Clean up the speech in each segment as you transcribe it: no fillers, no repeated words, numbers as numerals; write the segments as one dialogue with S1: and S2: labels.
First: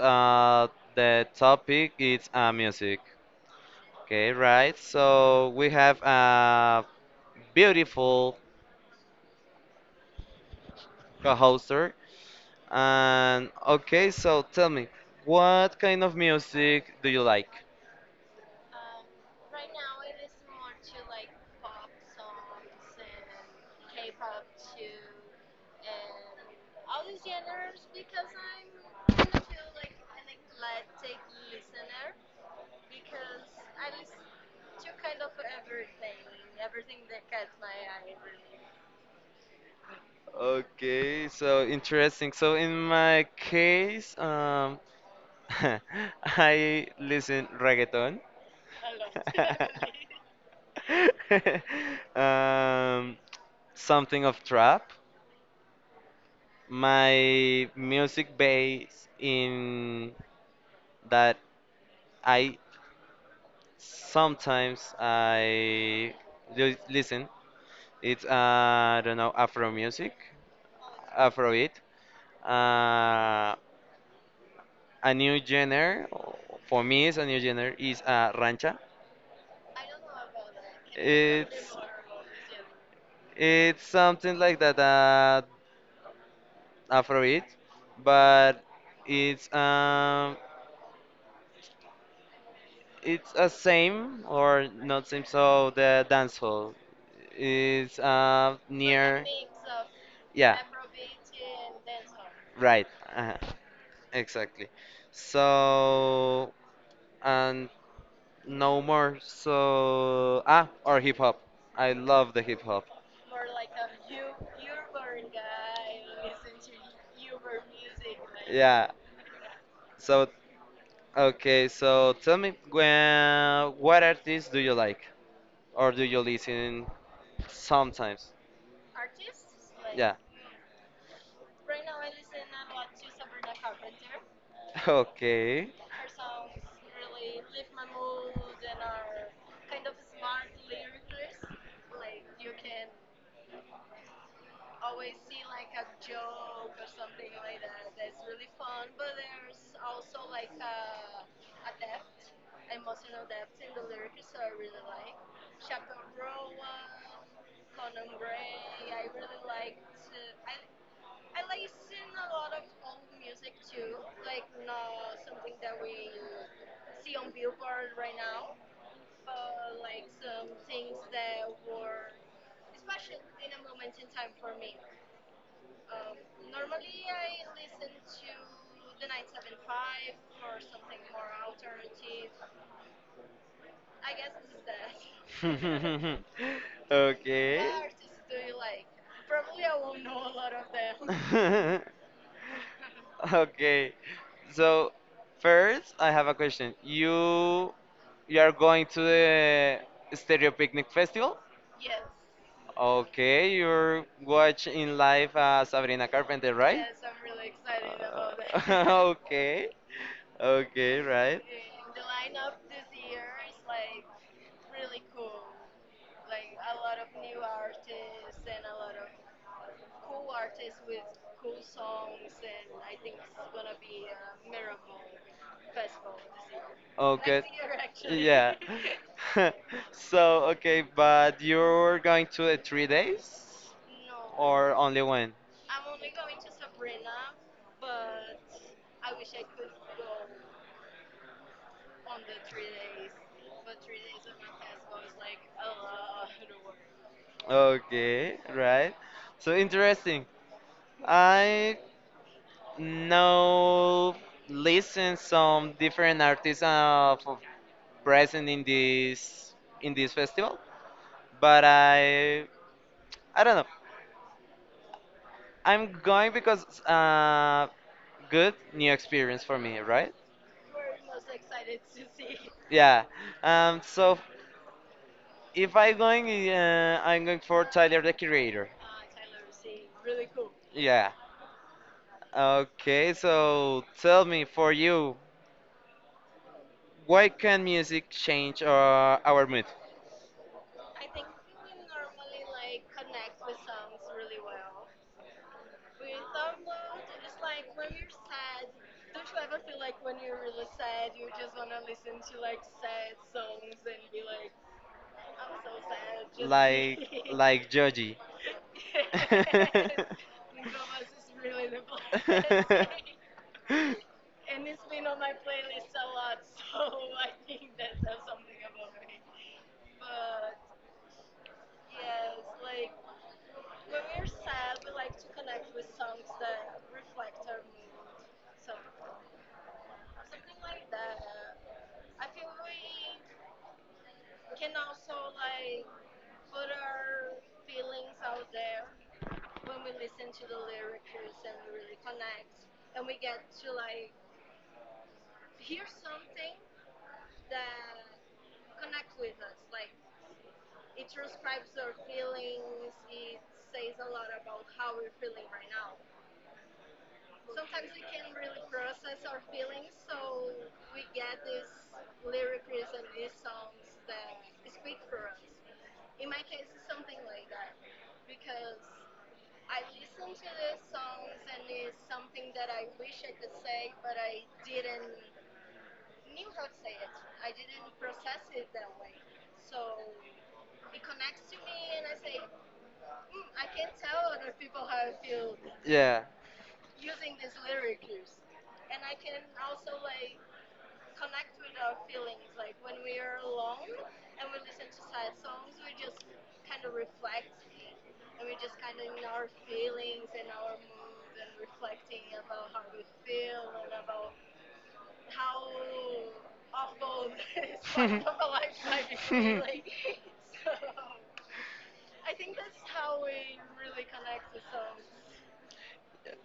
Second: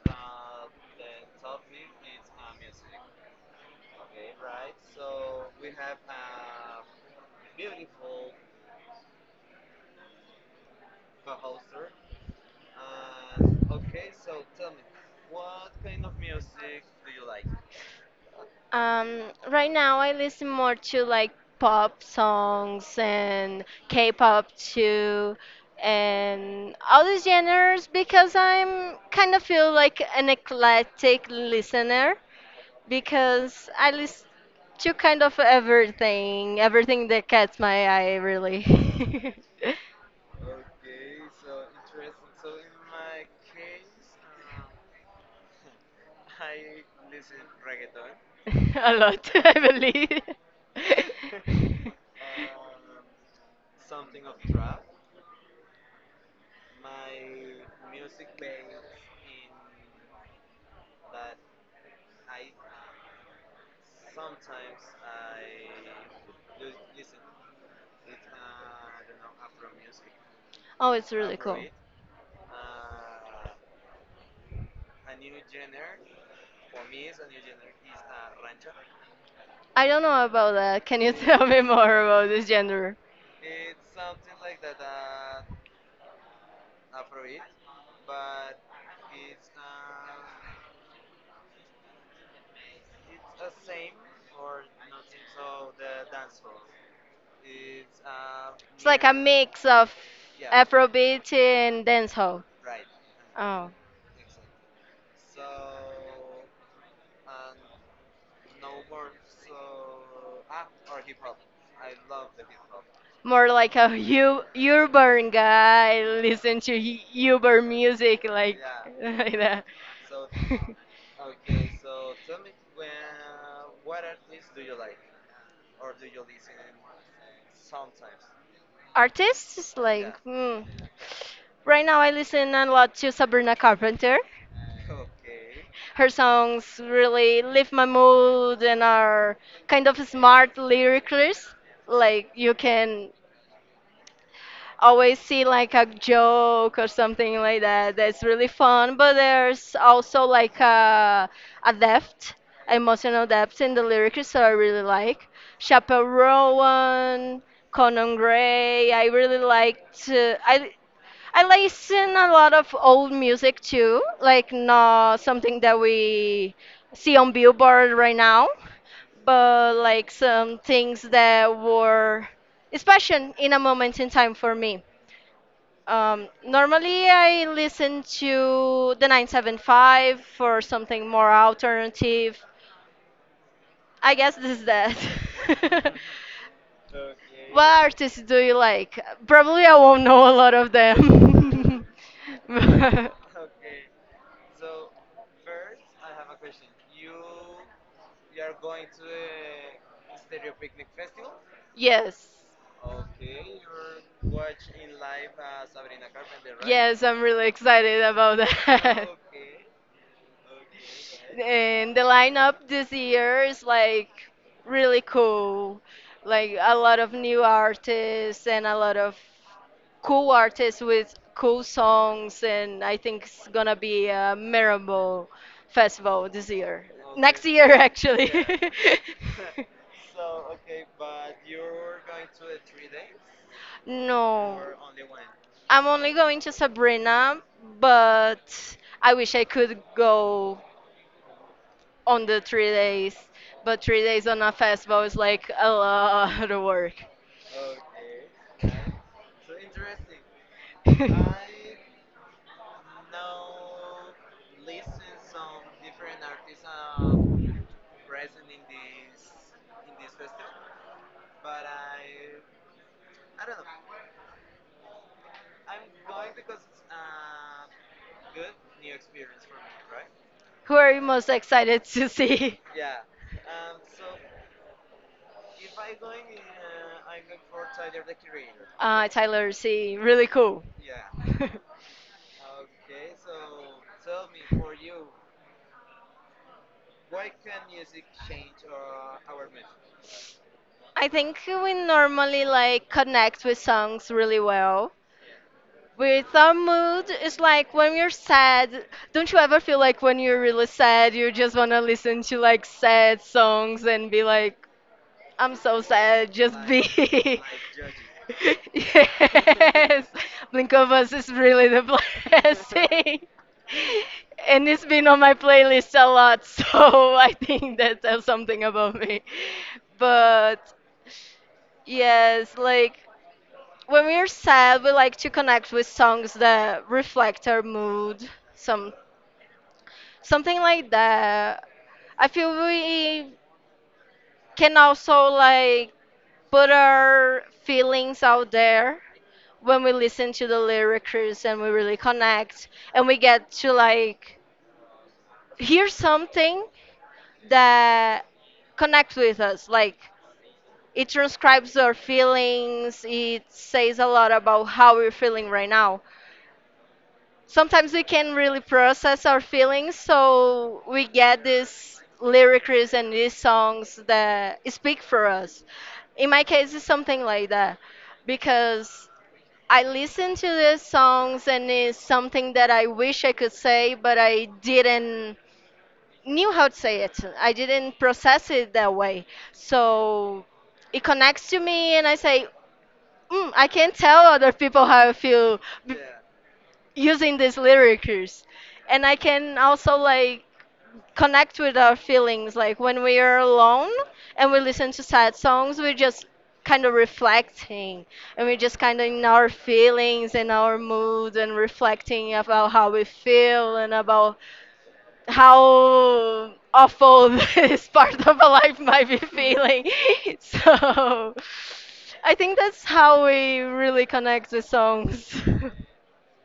S1: the topic. It's music. Okay, right. So we have a beautiful co-hoster. And okay, so tell me, what kind of music do you like?
S2: Um, right now I listen more to like pop songs and K-pop too, and all these genres because I'm kind of feel like an eclectic listener because I listen to kind of everything that catches my eye really.
S1: Okay, so interesting. So in my case, I listen reggaeton.
S2: A lot, I believe.
S1: um, something of trap. My music base in that I sometimes I listen. It's I don't know, Afro music,
S2: Oh, it's really cool.
S1: Afrobeat. Uh, a new genre for me is a new genre is rancha.
S2: I don't know about that. Can you tell me
S1: It's
S2: more about this genre?
S1: it's something like that Afrobeat, but it's um it's a same or not same. So the dance hall is
S2: It's like a near
S1: near.
S2: mix of
S1: Yeah.
S2: Afrobeat and dancehall.
S1: Right. Uh-huh.
S2: Oh,
S1: Exactly. So and no more. So ah, or hip hop. I love the hip hop.
S2: more like a u- urban guy listen to u- urban music, like
S1: Yeah.
S2: yeah. Like that.
S1: So okay. So tell me, when, what artists do you like? Or do you listen sometimes?
S2: Artists, yeah, like
S1: Yeah.
S2: yeah. Hmm. Right now I listen a lot to Sabrina Carpenter.
S1: Okay.
S2: Her songs really lift my mood and are kind of smart lyricists. Like you can always see like a joke or something like that that's really fun, but there's also like a depth, emotional depth in the lyrics that I really like. Chappell Rowan, Conan Gray, I really like to I listen a lot of old music too, like not something that we see on Billboard right now, but like some things that were special in a moment in time for me. Normally, I listen to the 975 for something more alternative. I guess this is that. What
S1: Okay.
S2: artists do you like? Probably I won't know a lot of them.
S1: Okay. So first, I have a question. You are going to the Stereo Picnic Festival?
S2: Yes.
S1: Okay, you're watching live Sabrina Carpenter, right?
S2: Yes, I'm really excited about that.
S1: Okay. Okay, right.
S2: And the lineup this year is like really cool. Like a lot of new artists and a lot of cool artists with cool songs. And I think it's gonna be a memorable festival this year.
S1: Okay.
S2: Next year, actually.
S1: Yeah. So, okay, but you're going to the 3 days
S2: No.
S1: or only one?
S2: I'm only going to Sabrina, but I wish I could go on the 3 days, but 3 days on a festival is like a lot of work.
S1: Okay, right. So interesting.
S2: Who
S1: I know listen some different artists present in this festival, but I don't know. I'm going because good new experience for me, right?
S2: are you most excited to see?
S1: Yeah. So if I going, I'm going for Tyler the Creator.
S2: Tyler C. Really cool.
S1: Yeah. Okay. So tell me, for you, why can music change our mood?
S2: I think we normally like connect with songs really well. With our mood, it's like when you're sad. Don't you ever feel like when you're really sad, you just wanna listen to like sad songs and be like, I'm so sad. Just
S1: Like
S2: be.
S1: like Joji.
S2: Yes, Blink of Us is really depressing, and it's been on my playlist a lot, so I think that tells something about me. But yes, like when we're sad, we like to connect with songs that reflect our mood, some something like that. I feel we can also like put our feelings out there when we listen to the lyrics and we really connect, and we get to like hear something that connects with us, like it transcribes our feelings. It says a lot about how we're feeling right now. Sometimes we can really process our feelings, so we get these lyrics and these songs that speak for us. In my case, it's something like that, because I listen to these songs and it's something that I wish I could say, but I didn't knew how to say it. I didn't process it that way. So it connects to me and I say, mm, I can't tell other people how I feel b-
S1: yeah.
S2: using these lyrics. And I can also like connect with our feelings. Like when we are alone and we listen to sad songs, we're just kind of reflecting, and we're just kind of in our feelings and our mood and reflecting about how we feel and about how awful this part of our life might be feeling. So I think that's how we really connect with songs.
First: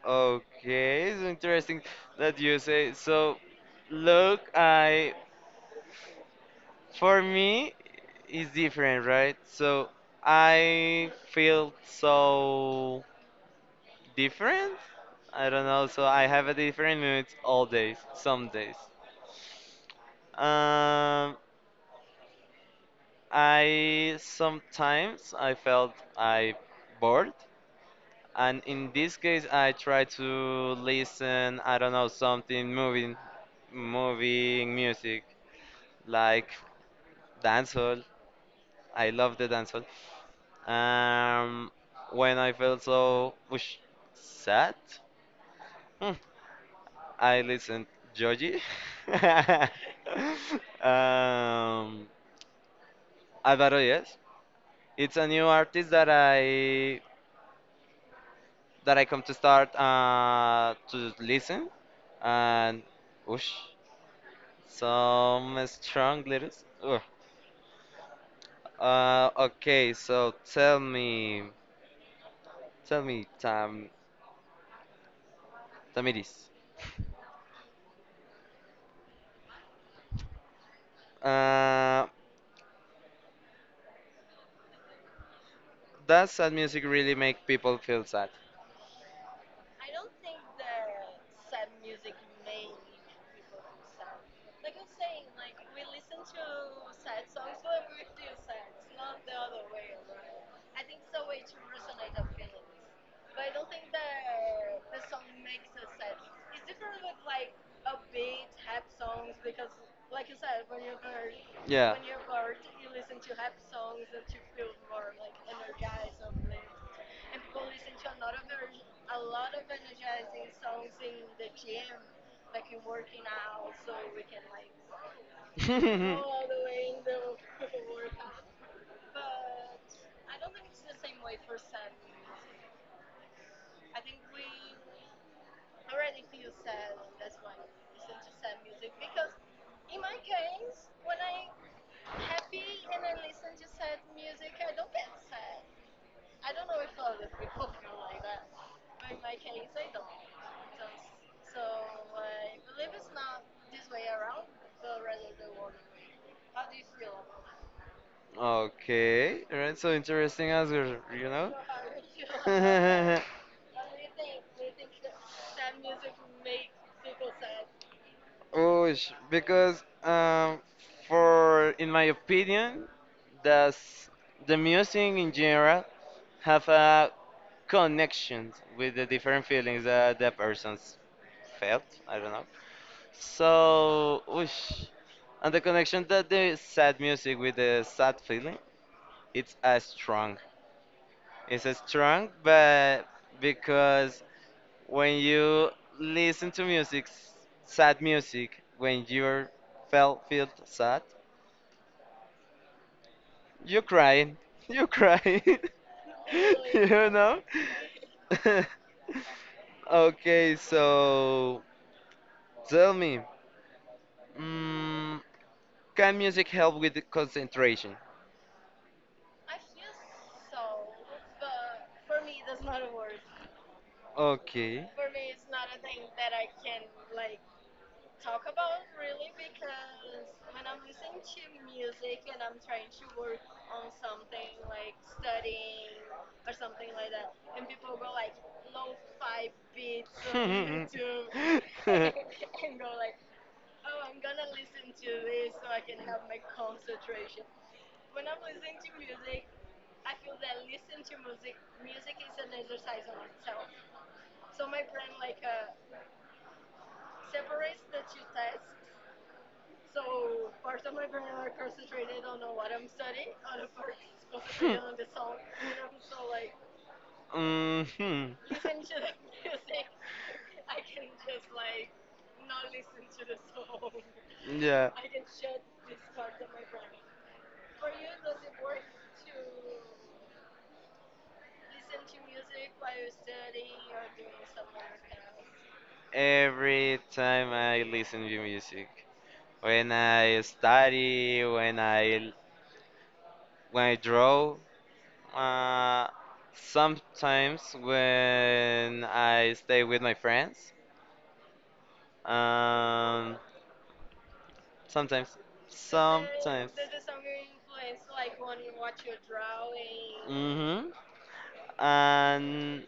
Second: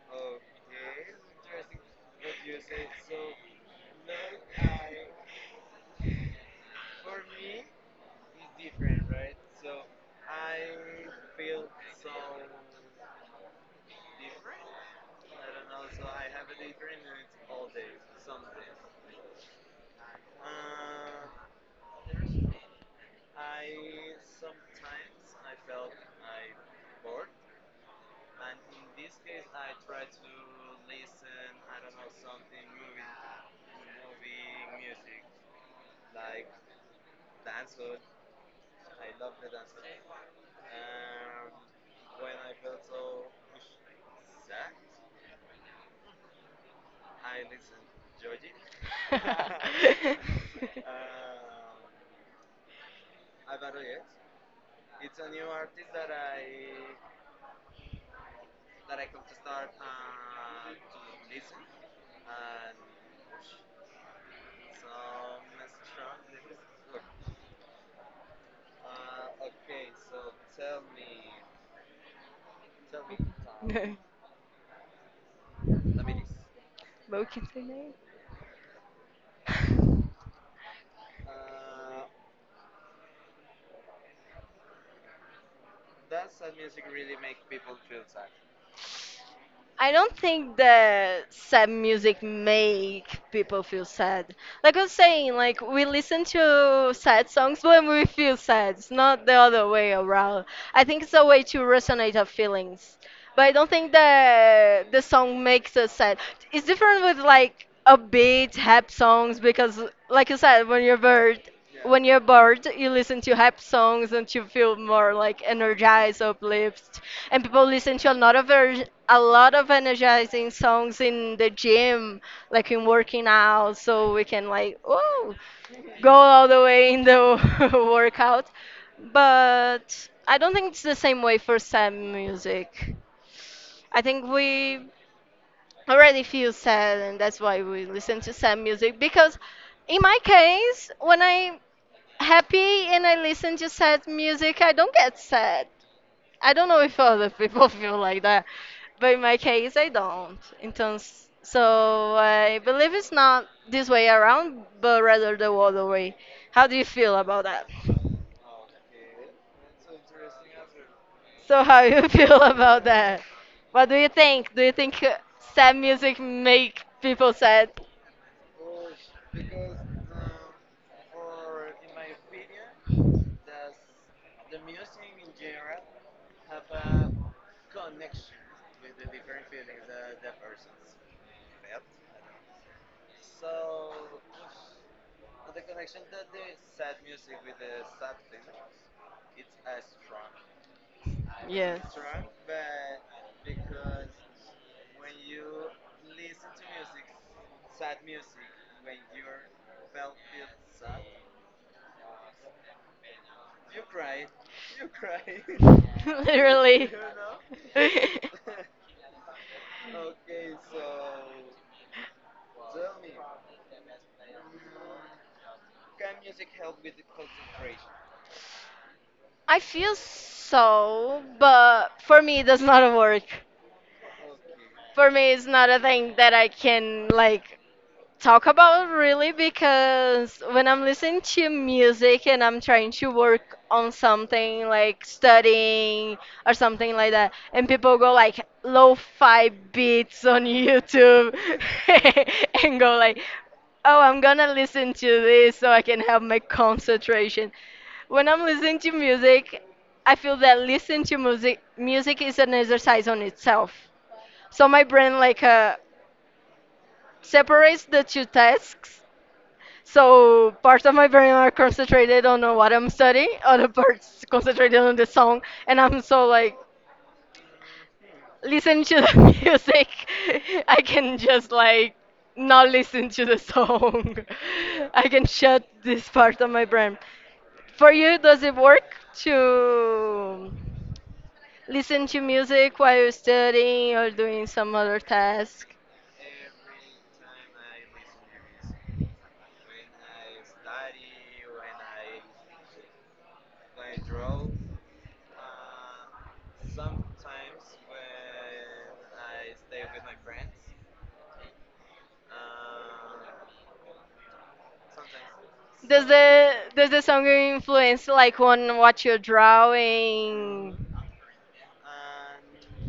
S1: Okay, it's interesting that you say. So, look, I for me it's different, right? So I feel so different. I don't know. So I have a different mood all days, some days. Um, I sometimes I felt I bored, and in this case I try to listen. I don't know, something moving, moving music. Like dancehall. I love the dancehall. Um, when I felt so whoosh, sad, hmm, I listened Joji. um, Alvaro, yes, it's a new artist that I come to start to listen, and whoosh, some strong lyrics. Ugh. Okay, so tell me, Tam, Tamiris.
S2: Both can say no. I
S1: Uh, that sad music really make people feel sad.
S2: don't think that sad music make people feel sad. Like I was saying, like we listen to sad songs when we feel sad. It's not the other way around. I think it's a way to resonate our feelings. But I don't think that the song makes us sad. It's different with like upbeat, happy songs because, like you said, when you're bored,
S1: Yeah.
S2: when you're bored, you listen to happy songs and you feel more like energized, uplifted. And people listen to a lot of energizing songs in the gym, like in working out, so we can like, oh, go all the way in the workout. But I don't think it's the same way for sad music. I think we already feel sad, and that's why we listen to sad music. Because in my case, when I'm happy and I listen to sad music, I don't get sad. I don't know if other people feel like that, but in my case, I don't. In terms, so I believe it's not this way around, but rather the other way. How do you feel about that?
S1: Okay, alright, so interesting answer, you know?
S2: So how you feel about that? What do you think? Do you think sad music make people sad?
S1: Oh, sh- because for in my opinion, does the music in general have a connection with the different feelings that the persons felt? I don't know. So, whoosh. And the connection that the sad music with the sad feeling, it's as strong. It's as
S2: Yes.
S1: strong, but because when you listen to music, sad music, when you felt feel sad, you crying, you crying, you
S2: Literally.
S1: know. Okay, so tell me, mm, can music help with the concentration?
S2: I feel so, but for me, that's not a work.
S1: Okay.
S2: For me, it's not a thing that I can like talk about really, because when I'm listening to music and I'm trying to work on something like studying or something like that, and people go like lo-fi beats on YouTube and go like, oh, I'm gonna listen to this so I can have my concentration. When I'm listening to music, I feel that listening to music is an exercise on itself. So my brain like separates the two tasks, so parts of my brain are concentrated on what I'm studying, other parts concentrated on the song, and I'm so like
S1: Mhm.
S2: listening to the music, I can just like not listen to the song.
S1: Yeah.
S2: I can shut this part of my brain. For you, does it work to listen to music while you're studying or doing some other task?
S1: Every time I listen to music, when I study, when I draw, Uh, sometimes when I stay with my friends, um, sometimes,
S2: Does the
S1: sometimes.
S2: does the song influence like on what you're drawing?
S1: Mm-hmm. And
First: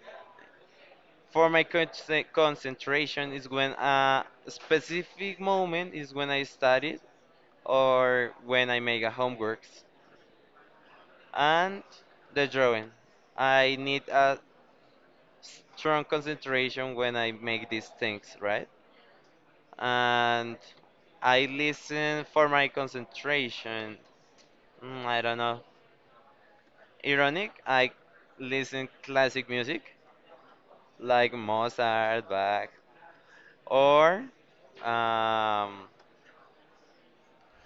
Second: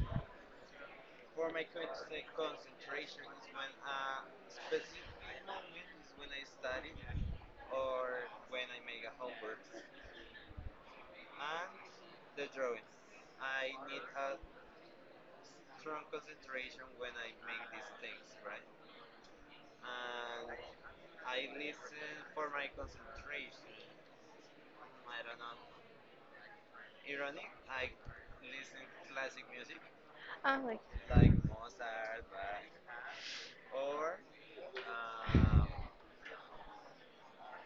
S1: for my concentration is when a specific moment is when I study or when I make a homeworks and the drawing. I need a strong concentration when I make these things, right? And I listen for my concentration. Mm, I don't know. Ironic, I listen classic music
S2: Oh my
S1: like Mozart, Bach, or um,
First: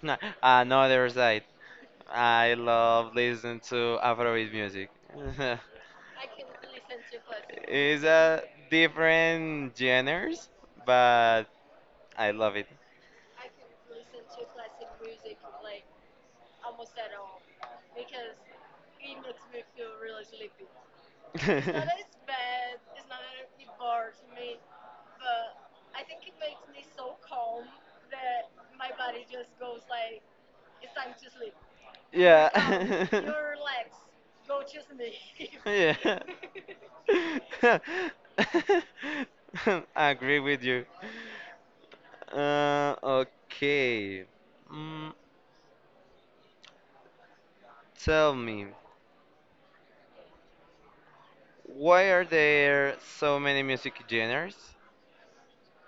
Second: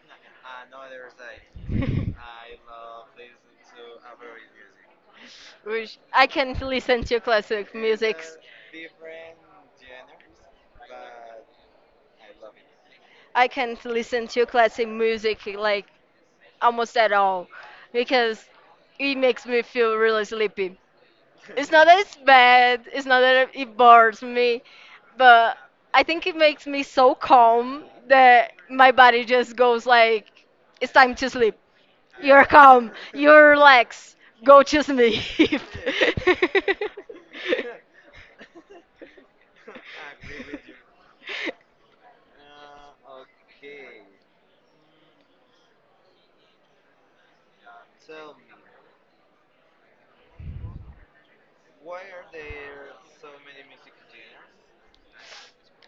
S1: another side. I love listening to Afrobeat music.
S2: music. Which I can't listen to classic It's
S1: It's
S2: music.
S1: a different genres, but I love it.
S2: I can't listen to classic music like almost at all because it makes me feel really sleepy. It's not that it's bad, it's not that it bores me, but I think it makes me so calm that my body just goes like, it's time to sleep. You're calm.
S1: Yeah.
S2: You're relaxed. Go to sleep.
S1: Yeah. I agree with you. Okay. Mm, tell me, why are there so many music genres?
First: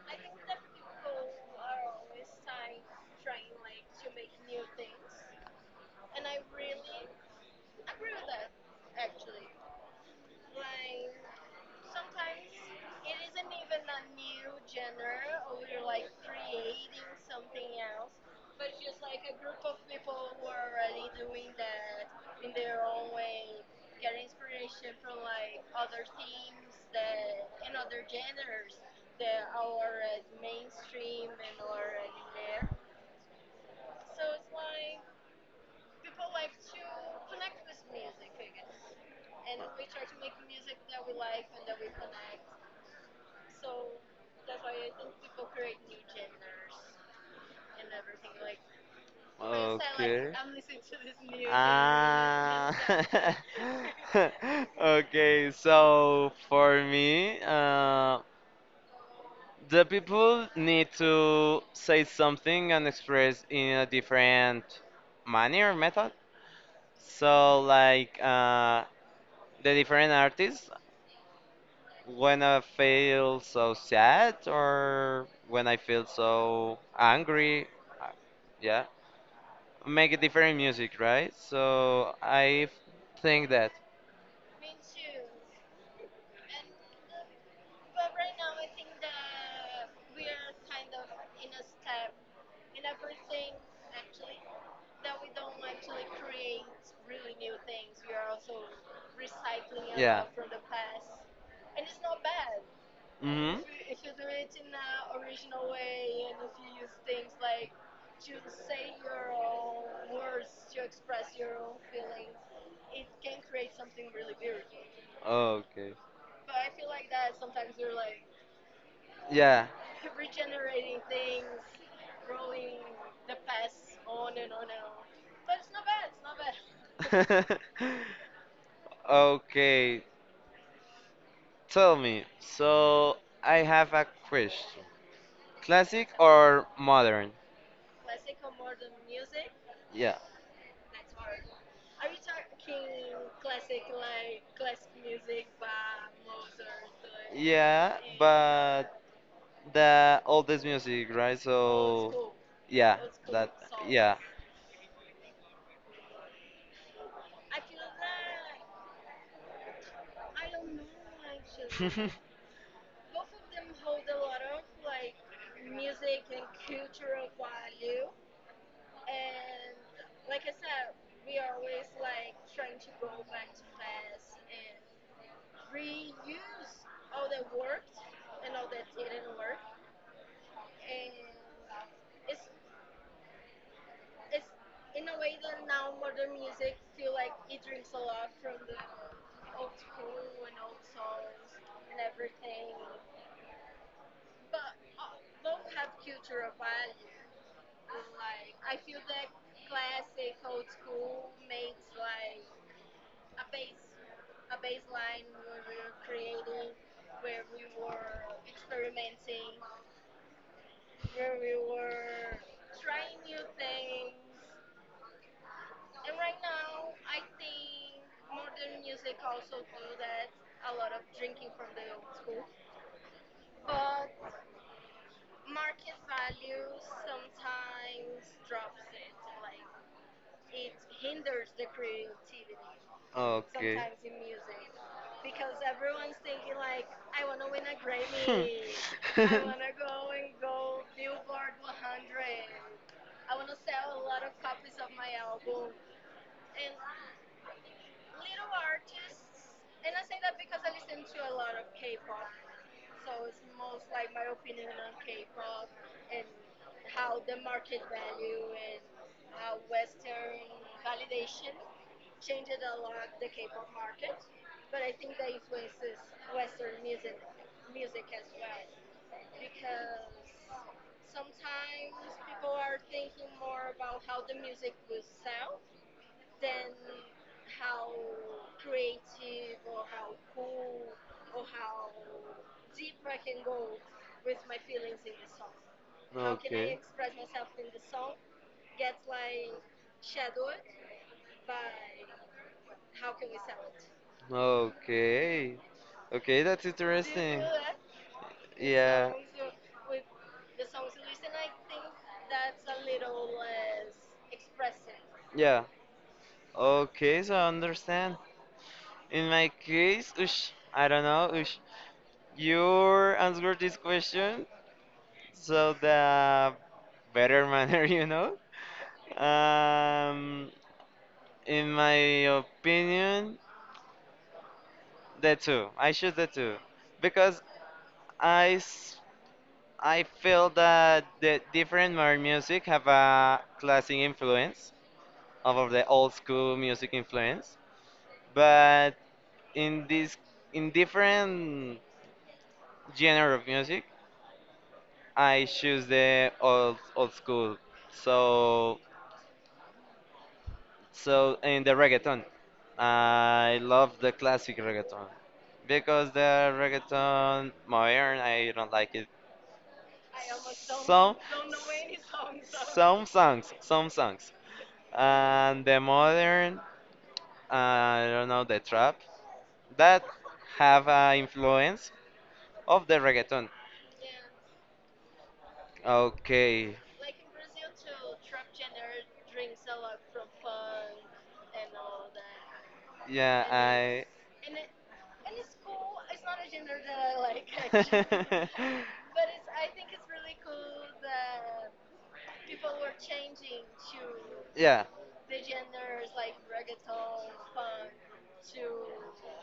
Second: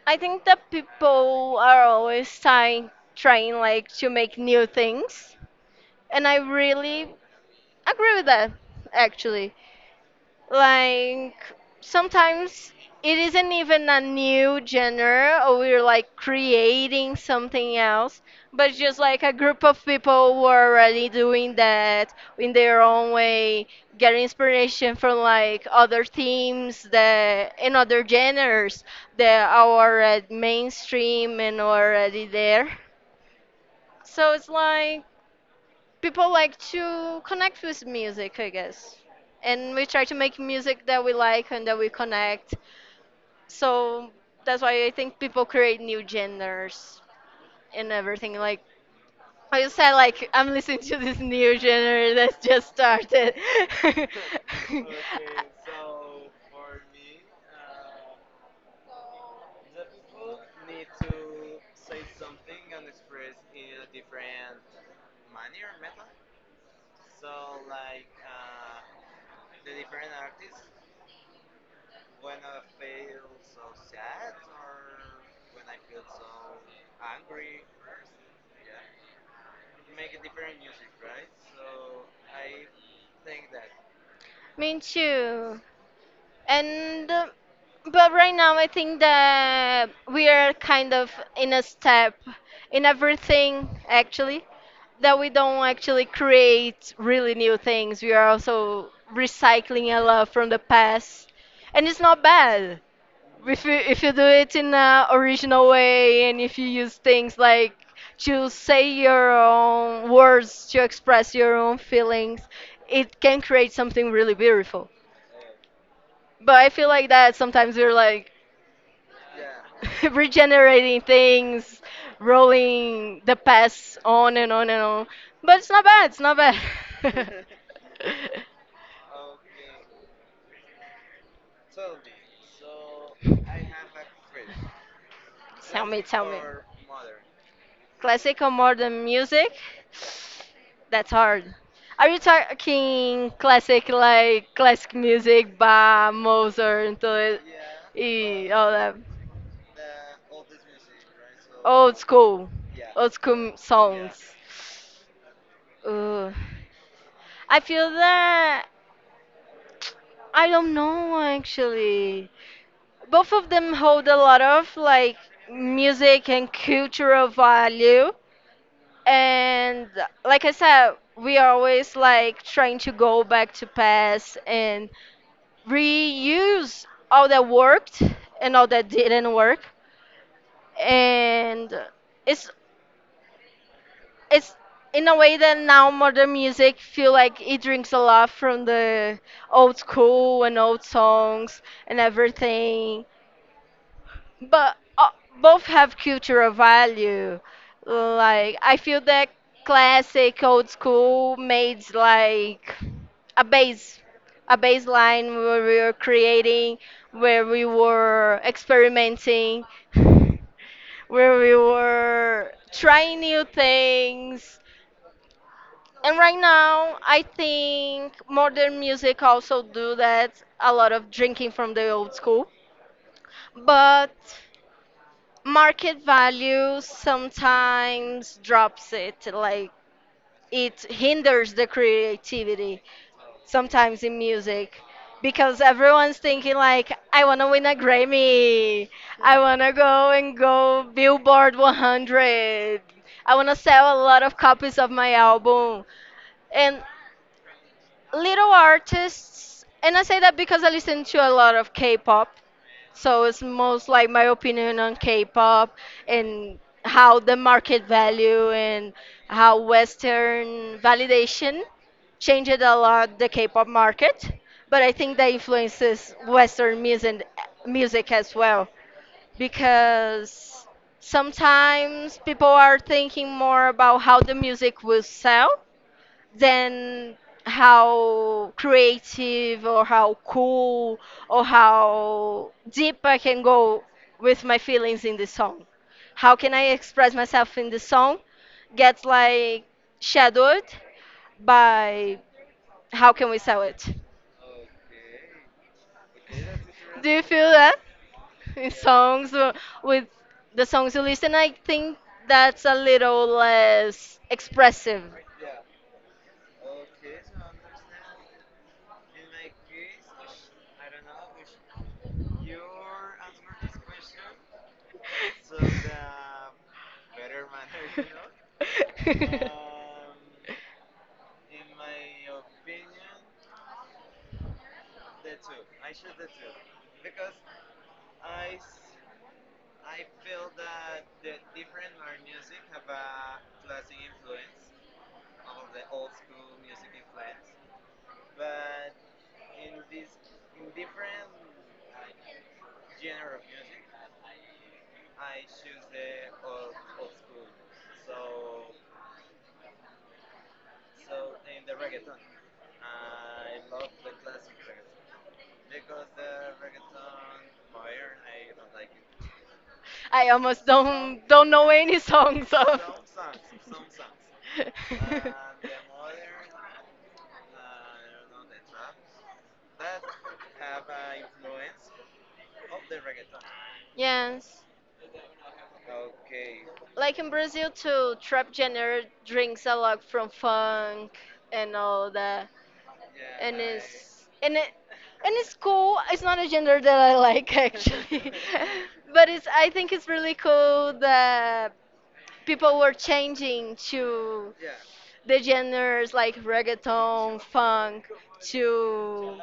S2: I think that people are always trying like to make new things, and I really agree with that actually. Like sometimes it isn't even a new genre or we're like creating something else, but just like a group of people who are already doing that in their own way get inspiration from like other themes that in other genres that are already mainstream and already there. So it's like people like to connect with music, I guess. And we try to make music that we like and that we connect. So that's why I think people create new genres and everything. Like I just
S1: Like,
S2: said, like
S1: okay.
S2: I'm listening to this new genre that's just
S1: Ah.
S2: started.
S1: Okay, so for me, the people need to say something and express in a different manner method so like the different artists when I feel so sad or when I feel so angry uh, yeah, make a different music, right? So I think that
S2: Me too. And but right now I think that we are kind of in a step in everything actually, that we don't actually create really new things. We are also recycling a
S1: yeah
S2: lot from the past, and it's not bad
S1: mm-hmm
S2: if you do it in a original way and if you use things like to say your own words to express your own feelings, it can create something really beautiful.
S1: okay
S2: But I feel like that sometimes we're like
S1: yeah.
S2: regenerating things, rolling the past on and on and on. But it's not bad, it's not bad.
S1: Okay, tell me. So I have a question.
S2: Tell me,
S1: Classic
S2: tell me. Or
S1: or modern?
S2: classic or modern music?
S1: Yeah.
S2: That's hard. Are you talking classic like classic music by Mozart and
S1: Yeah,
S2: yeah, y all that?
S1: but the oldest music, right?
S2: Old
S1: So
S2: school, yeah,
S1: yeah,
S2: old school
S1: that
S2: yeah
S1: yeah.
S2: songs. Ooh. I feel that. I don't know actually. Both of them hold a lot of like music and cultural value. And like I said, we are always like trying to go back to past and reuse all that worked and all that didn't work. And it's it's in a way that now modern music feel like it drinks a lot from the old school and old songs and everything, but both have cultural value. Like I feel that classic old school made like a base, a baseline where we were creating, where we were experimenting, where we were trying new things. And right now, I think modern music also do that. A lot of drinking from the old school, but market value sometimes drops it, like it hinders the creativity
S1: Okay.
S2: sometimes in music, because everyone's thinking like, I want to win a Grammy, I want to go and go Billboard 100, I want to sell a lot of copies of my album, and little artists, and I say that because I listen to a lot of K-pop, so it's most like my opinion on K-pop and how the market value and how Western validation changed a lot the K-pop market. But I think that influences Western music as well, because sometimes people are thinking more about how the music will sell than how creative or how cool or how deep I can go with my feelings in the song. How can I
S1: Okay.
S2: express myself in the song gets like shadowed by how can we sell it?
S1: Okay. Okay, that's
S2: Do you
S1: interesting.
S2: feel that in
S1: Yeah.
S2: songs or with the songs you listen? I think that's a little less expressive.
S1: Yeah. Okay, so I understand. In my case, ush, I don't know, ush, you answered this question so the better manner, you know. Um, in my opinion, the two. I choose the two because I s- I feel that the different modern music have a classic influence of the old school music influence. But in this, in different genre of music, I choose the old old school. So so in the reggaeton, I love the classic reggaeton because the reggaeton modern I don't like it.
S2: I almost
S1: Some
S2: don't know any songs of.
S1: some songs, and the modern I don't know the trap that have influence of the reggaeton.
S2: Yes,
S1: Okay.
S2: like in Brazil too, trap genre drinks a lot from funk and all that,
S1: Yeah,
S2: and
S1: I.
S2: it's and it. And it's cool. It's not a genre that I like actually, but it's. I think it's really cool that people were changing to
S1: Yeah,
S2: the genres like reggaeton, funk, to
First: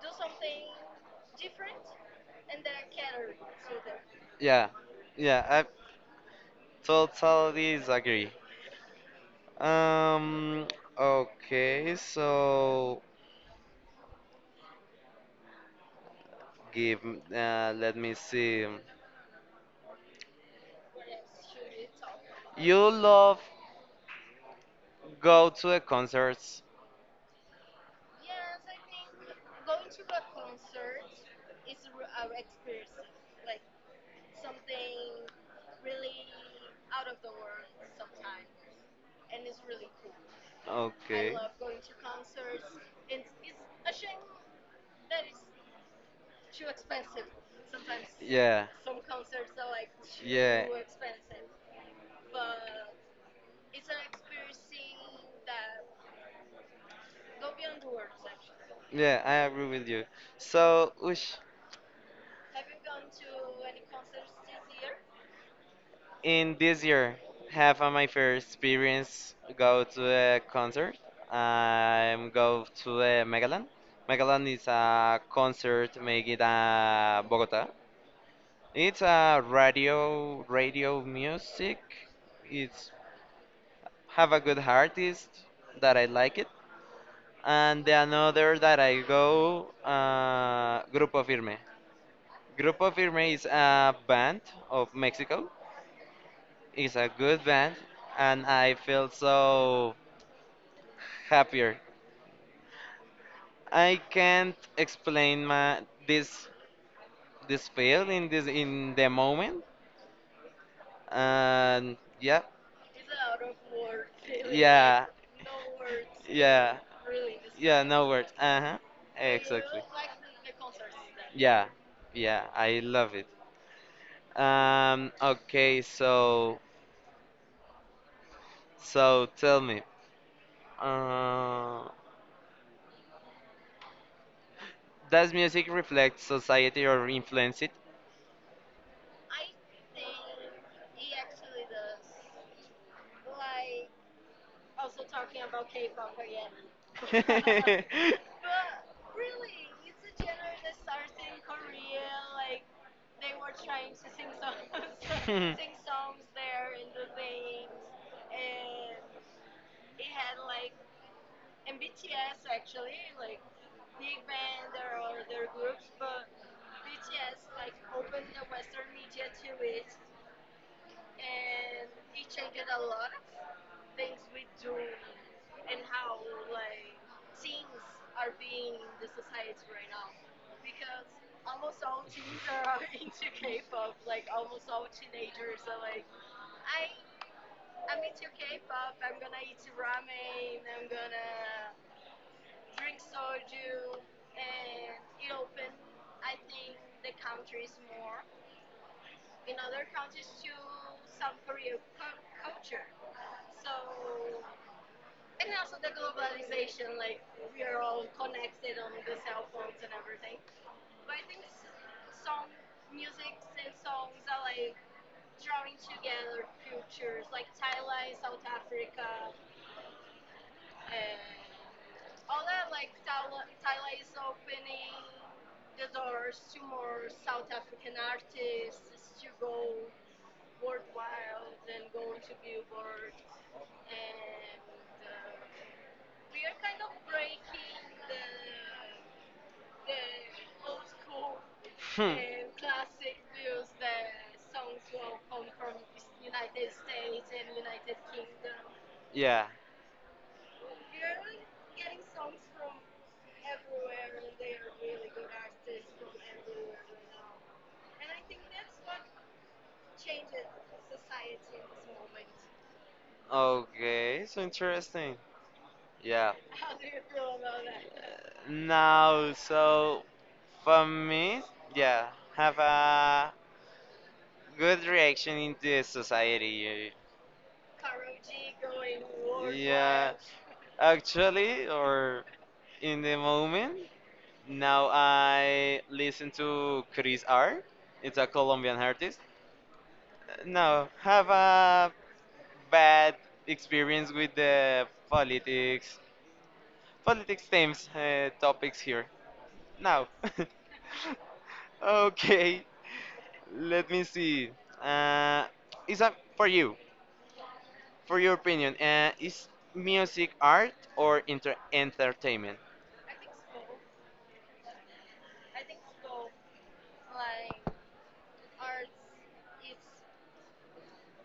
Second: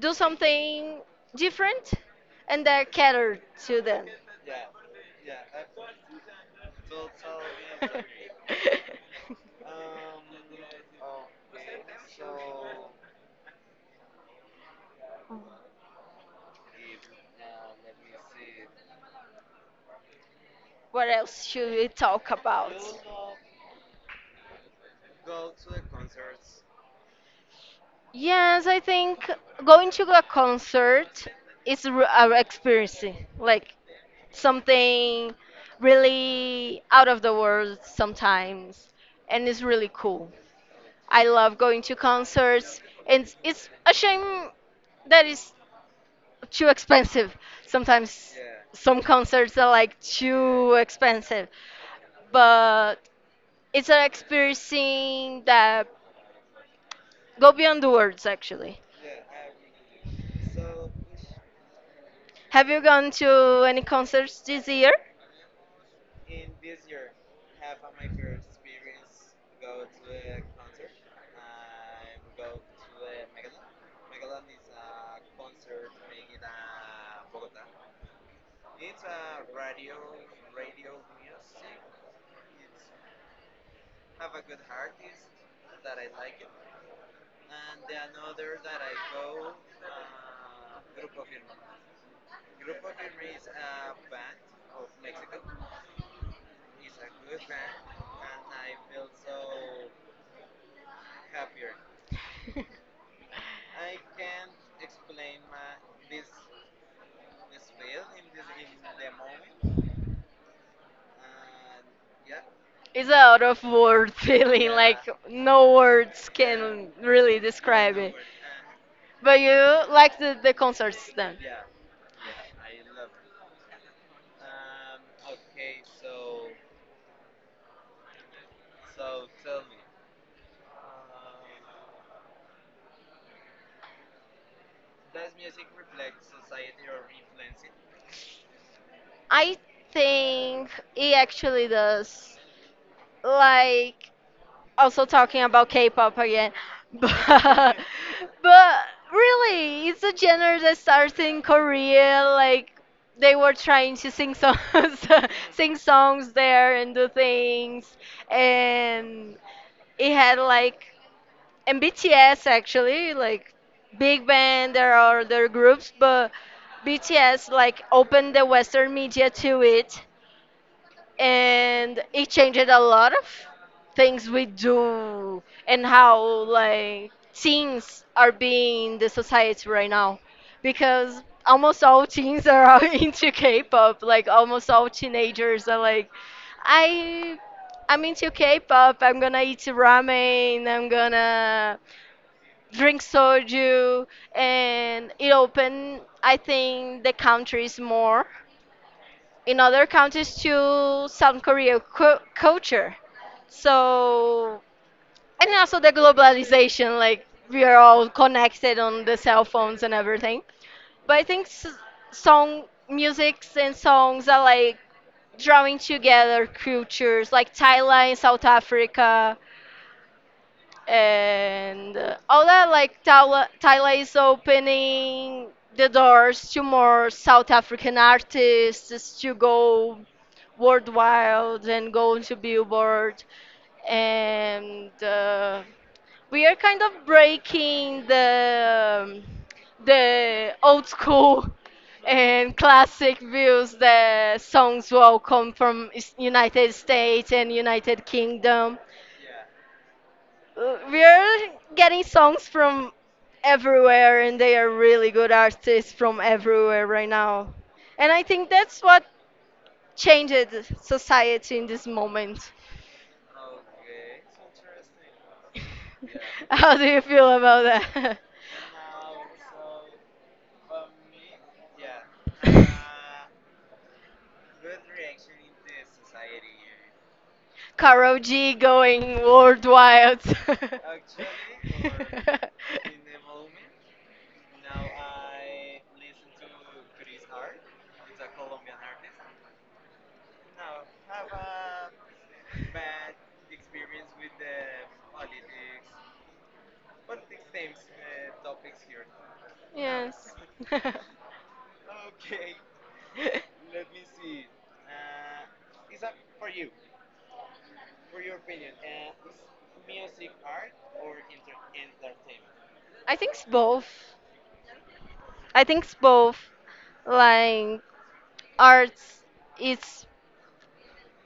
S2: do something different and they're catered to them.
S1: yeah, yeah. I totally disagree. Um. Okay. So give. Let me see.
S2: What else should we talk about?
S1: You love go to the concerts.
S2: Yes, I think going to a concert is an experience, like something really out of the world sometimes, and it's really cool. I
S1: Okay.
S2: love going to concerts, and it's a shame that it's too expensive. Sometimes
S1: Yeah.
S2: some concerts are like
S1: Yeah.
S2: too expensive, but it's an experience that go beyond the words actually.
S1: Yeah, I agree with you. So, Ush,
S2: Have you gone to any concerts this year?
S1: in this year, have my first experience go to a concert. I'm go to the Megaland. Megaland is a concert made in Bogota. It's a radio music. It's have a good artist that I like it. And the another that I go, Grupo Firme. Grupo Firme is a band of Mexico. It's a good band, and I feel so happier. I can't explain my this this feel in this in the moment, and yeah,
S2: It's a out of word feeling, like
S1: yeah,
S2: no words
S1: yeah,
S2: can really
S1: yeah,
S2: describe
S1: no
S2: it.
S1: words. Uh huh.
S2: But you
S1: Exactly.
S2: like the concerts then?
S1: Yeah, yeah, I love it. Okay, so so tell me, uh, does music reflect society or influence it?
S2: I think it actually does. Like also talking about K-pop again, but but really, it's a genre that starts in Korea. Like they were trying to sing songs, sing songs there
S1: in
S2: and do
S1: the
S2: things, and it had like and BTS actually like big band. There are other groups, but BTS like opened the Western media to it, and it changed a lot of things we do and how like teens are being in the society right now, because almost all teens are all into K-pop. Like almost all teenagers are like I I'm into K-pop, I'm gonna eat ramen, I'm gonna drink soju. And it opened, I think, the countries more in other countries to South Korea culture. So, and also the globalization, like we are all connected on the cell phones and everything. But I think song musics and songs are like drawing together cultures, like Thailand, South Africa, and all that. Like Tyler, Tyler is opening the doors to more South African artists to go worldwide and go into Billboard, and we are kind of breaking the old school and classic views that songs will come from United States and United Kingdom.
S1: yeah.
S2: We're getting songs from everywhere, and they are really good artists from everywhere right now. And I think that's what changed society in this moment.
S1: Okay, so interesting. Yeah.
S2: How do you feel about that?
S1: Now, so for me, yeah, have a good reaction in the society.
S2: Karol G going
S1: Yeah,
S2: worldwide.
S1: actually, or in the moment, now I listen to Chris R. It's a Colombian artist. No, have a bad experience with the politics, politics themes, topics here. Now,
S2: Yes.
S1: okay, let me see. Uh, is that for you, for your opinion? Is music art or entertainment?
S2: I think it's both. I think it's both. Like arts is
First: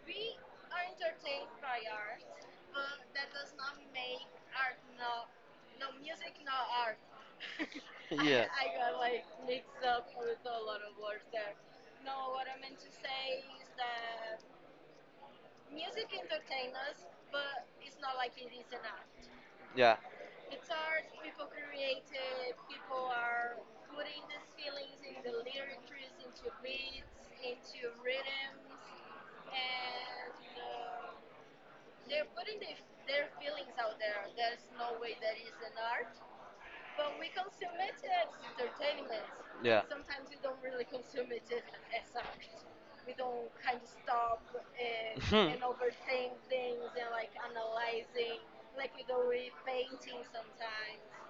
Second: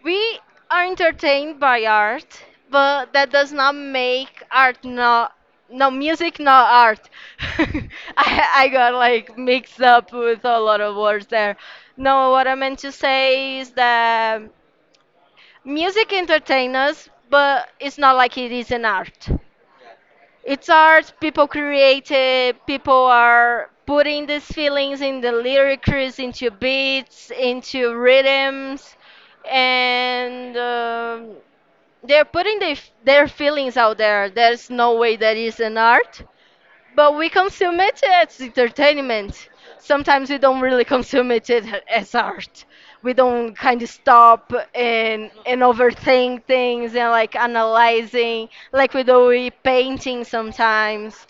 S2: we are entertained by art, but that does not make art not no music not art. I got like
S1: Yeah,
S2: mixed up with a lot of words there. No, what I meant to say is that music entertains us, but it's not like it is an art.
S1: yeah,
S2: It's art, people create it, people are putting these feelings in the lyrics, into beats, into rhythms, and they're putting their their feelings out there. There's no way that is an art, but we consume it as entertainment. Sometimes we don't really consume it as art. We don't
S1: yeah.
S2: kind of stop and
S1: Mhm.
S2: and overthink things and like analyzing like we do with painting sometimes.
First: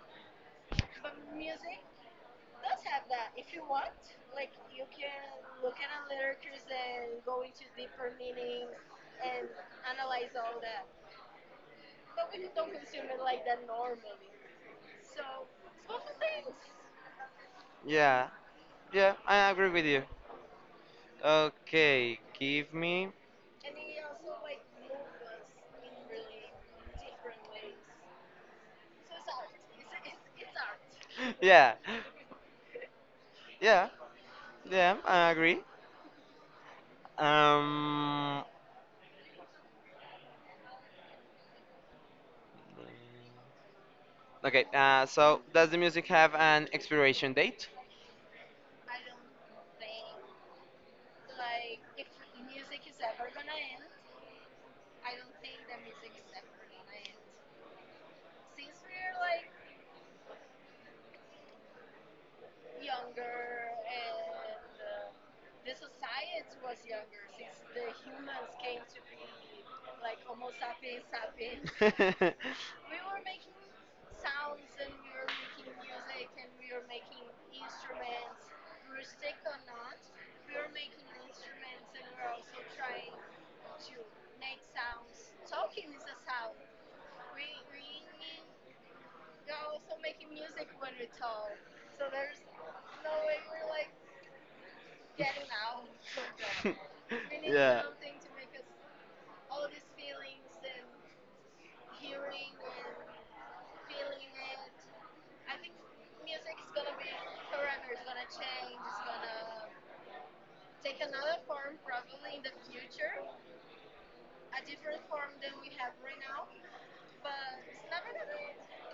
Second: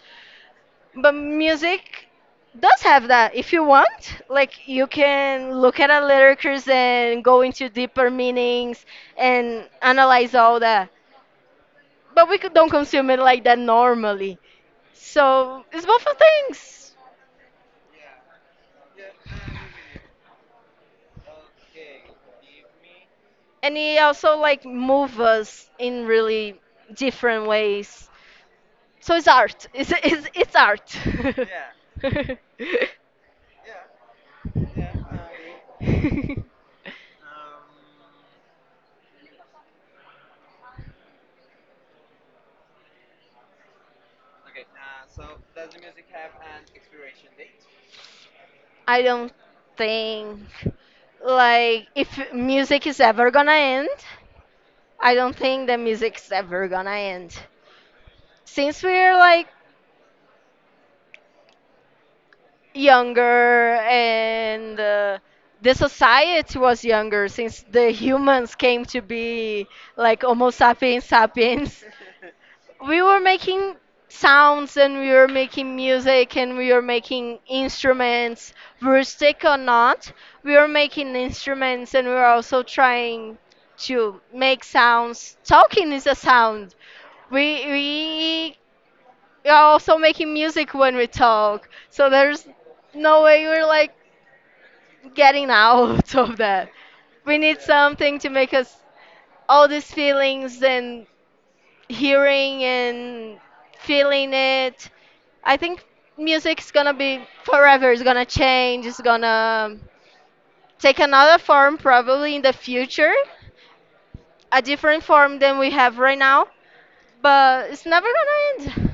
S2: But music does have that if you want, like you can look at the lyrics and go into deeper meanings and analyze all that, but we could don't consume it like that normally. So it's both of things.
S1: Yeah, yeah, I agree with you. Okay, give me.
S2: And it also like move us in really different ways. So it's art. It's it's art.
S1: Yeah,
S2: Yeah.
S1: yeah, yeah, I agree. Um, okay, so does the music have an expiration date?
S2: I don't think like if music is ever gonna end, I don't think the music's ever gonna end. Since we're like younger and the society was younger since the humans came to be like Homo sapiens sapiens. We were making sounds, and we were making music, and we were making instruments, rustic or not. We were making instruments, and we were also trying to make sounds. Talking is a sound. We we are also making music when we talk. So there's no way we're like getting out of that. We need
S1: yeah.
S2: something to make us all these feelings and hearing and feeling it. I think music's gonna be forever, it's gonna change, it's gonna take another form probably in the future, a different form than we have right now, but it's never gonna end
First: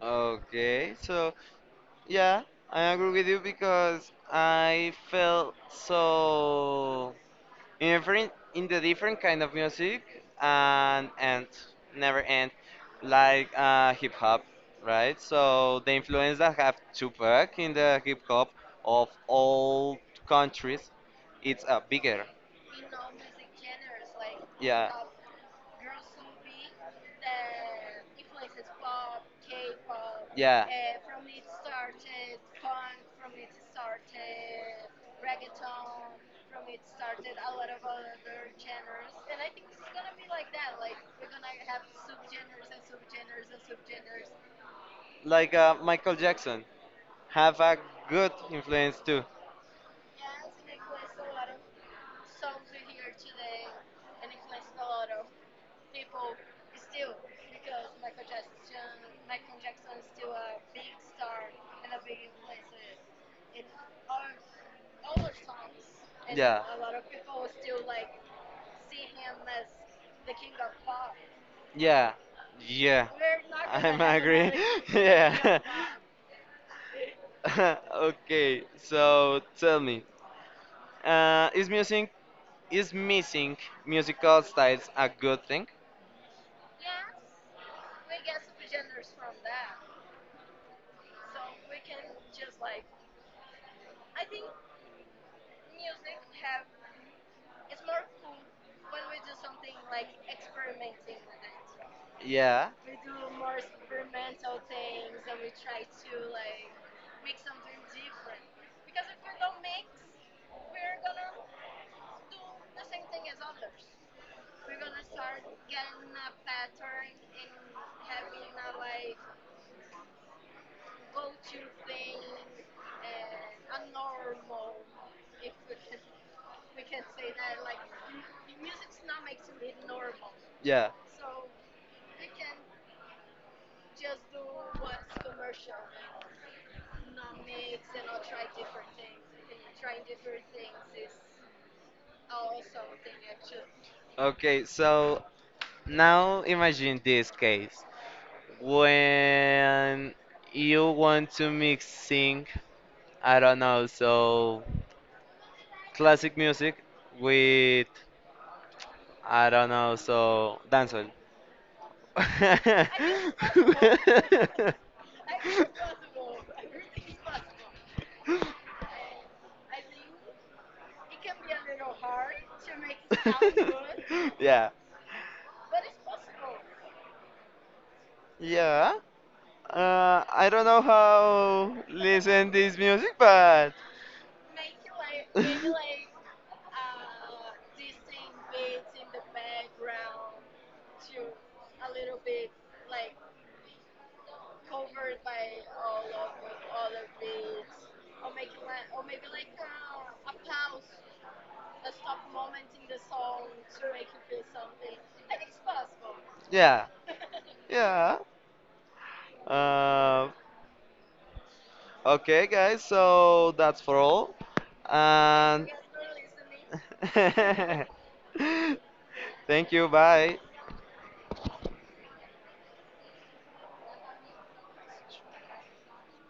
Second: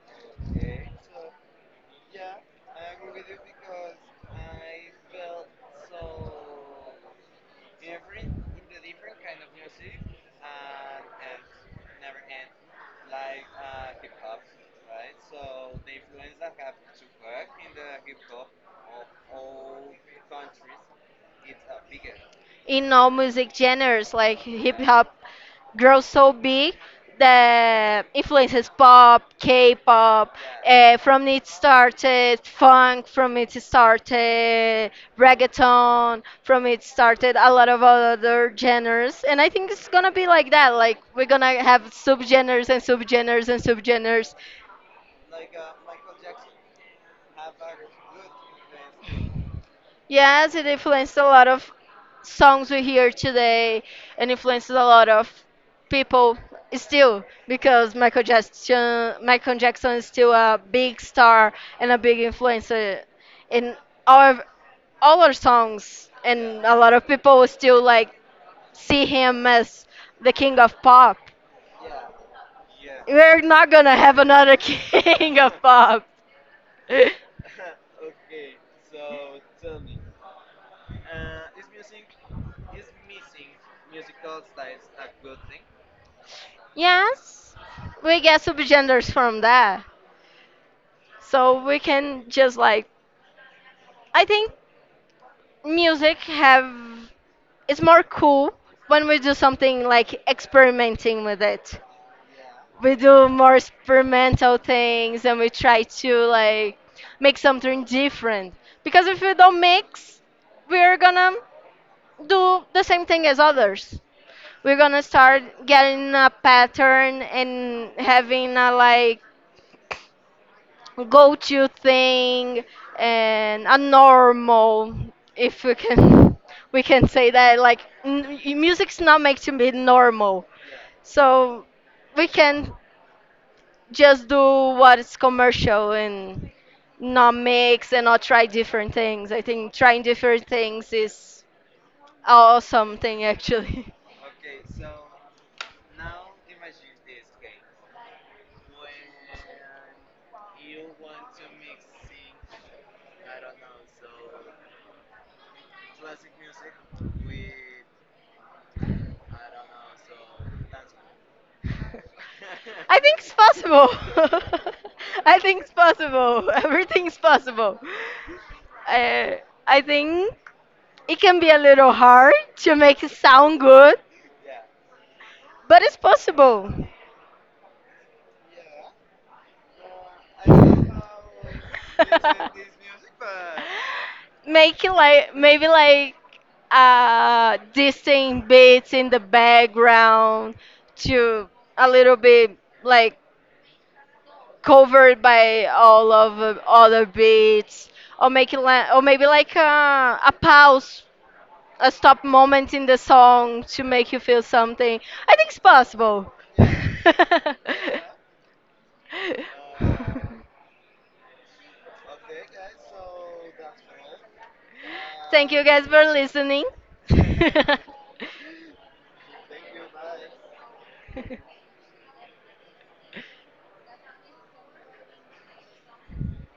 S1: Okay, so yeah, I agree with you because I felt so in different in the different kind of music and never end like hip hop, right? So the influence that have Tupac in the hip hop of all countries, it's bigger.
S2: in all music genres like hip
S1: Yeah,
S2: hop. Grows so big that influences pop, K-pop.
S1: yeah.
S2: From it started funk, from it started reggaeton, from it started a lot of other genres. And I think it's gonna be like that. Like we're gonna have subgenres and subgenres and subgenres.
S1: Like Michael Jackson have a good influence too.
S2: Yes, it influenced a lot of songs we hear today, and influences a lot of people still, because Michael Jackson, Michael Jackson is still a big star and a big influencer in our all our songs and
S1: Yeah.
S2: a lot of people still like see him as the king of pop.
S1: Yeah. Yeah.
S2: We're not gonna
S1: I'm
S2: have
S1: agree.
S2: another king of
S1: Yeah.
S2: pop.
S1: Okay. So tell me, is music is missing musical styles a good thing?
S2: Yes, we get subgenders from that. So we can just like I think music have it's more cool when we do something like experimenting with it.
S1: Yeah.
S2: We do more experimental things, and we try to like make something different, because if we don't mix, we're gonna do the same thing as others. We're gonna start getting a pattern and having a like go-to thing and a normal. If we can, we can say that like music's not made to be normal.
S1: Yeah.
S2: So we can just do what is commercial and not mix and not try different things. I think trying different things is awesome thing. Actually
S1: Okay. So now imagine this case when you want to mixing, I don't know, so classic music with I don't know, so dancehall.
S2: I think it's possible. I think it's possible. Everything's possible. I, I think it can be a little hard to make it sound good,
S1: yeah.
S2: but it's possible.
S1: Yeah. I don't know how listen this music, but
S2: Make it like maybe like distant beats in the background to a little bit like covered by all of other beats, or make it or maybe like a pause, a stop moment in the song to make you feel something. I think it's possible.
S1: yeah, yeah. Uh, okay, guys. So that's for all.
S2: Thank you
S1: And
S2: guys for listening.
S1: thank you. Bye.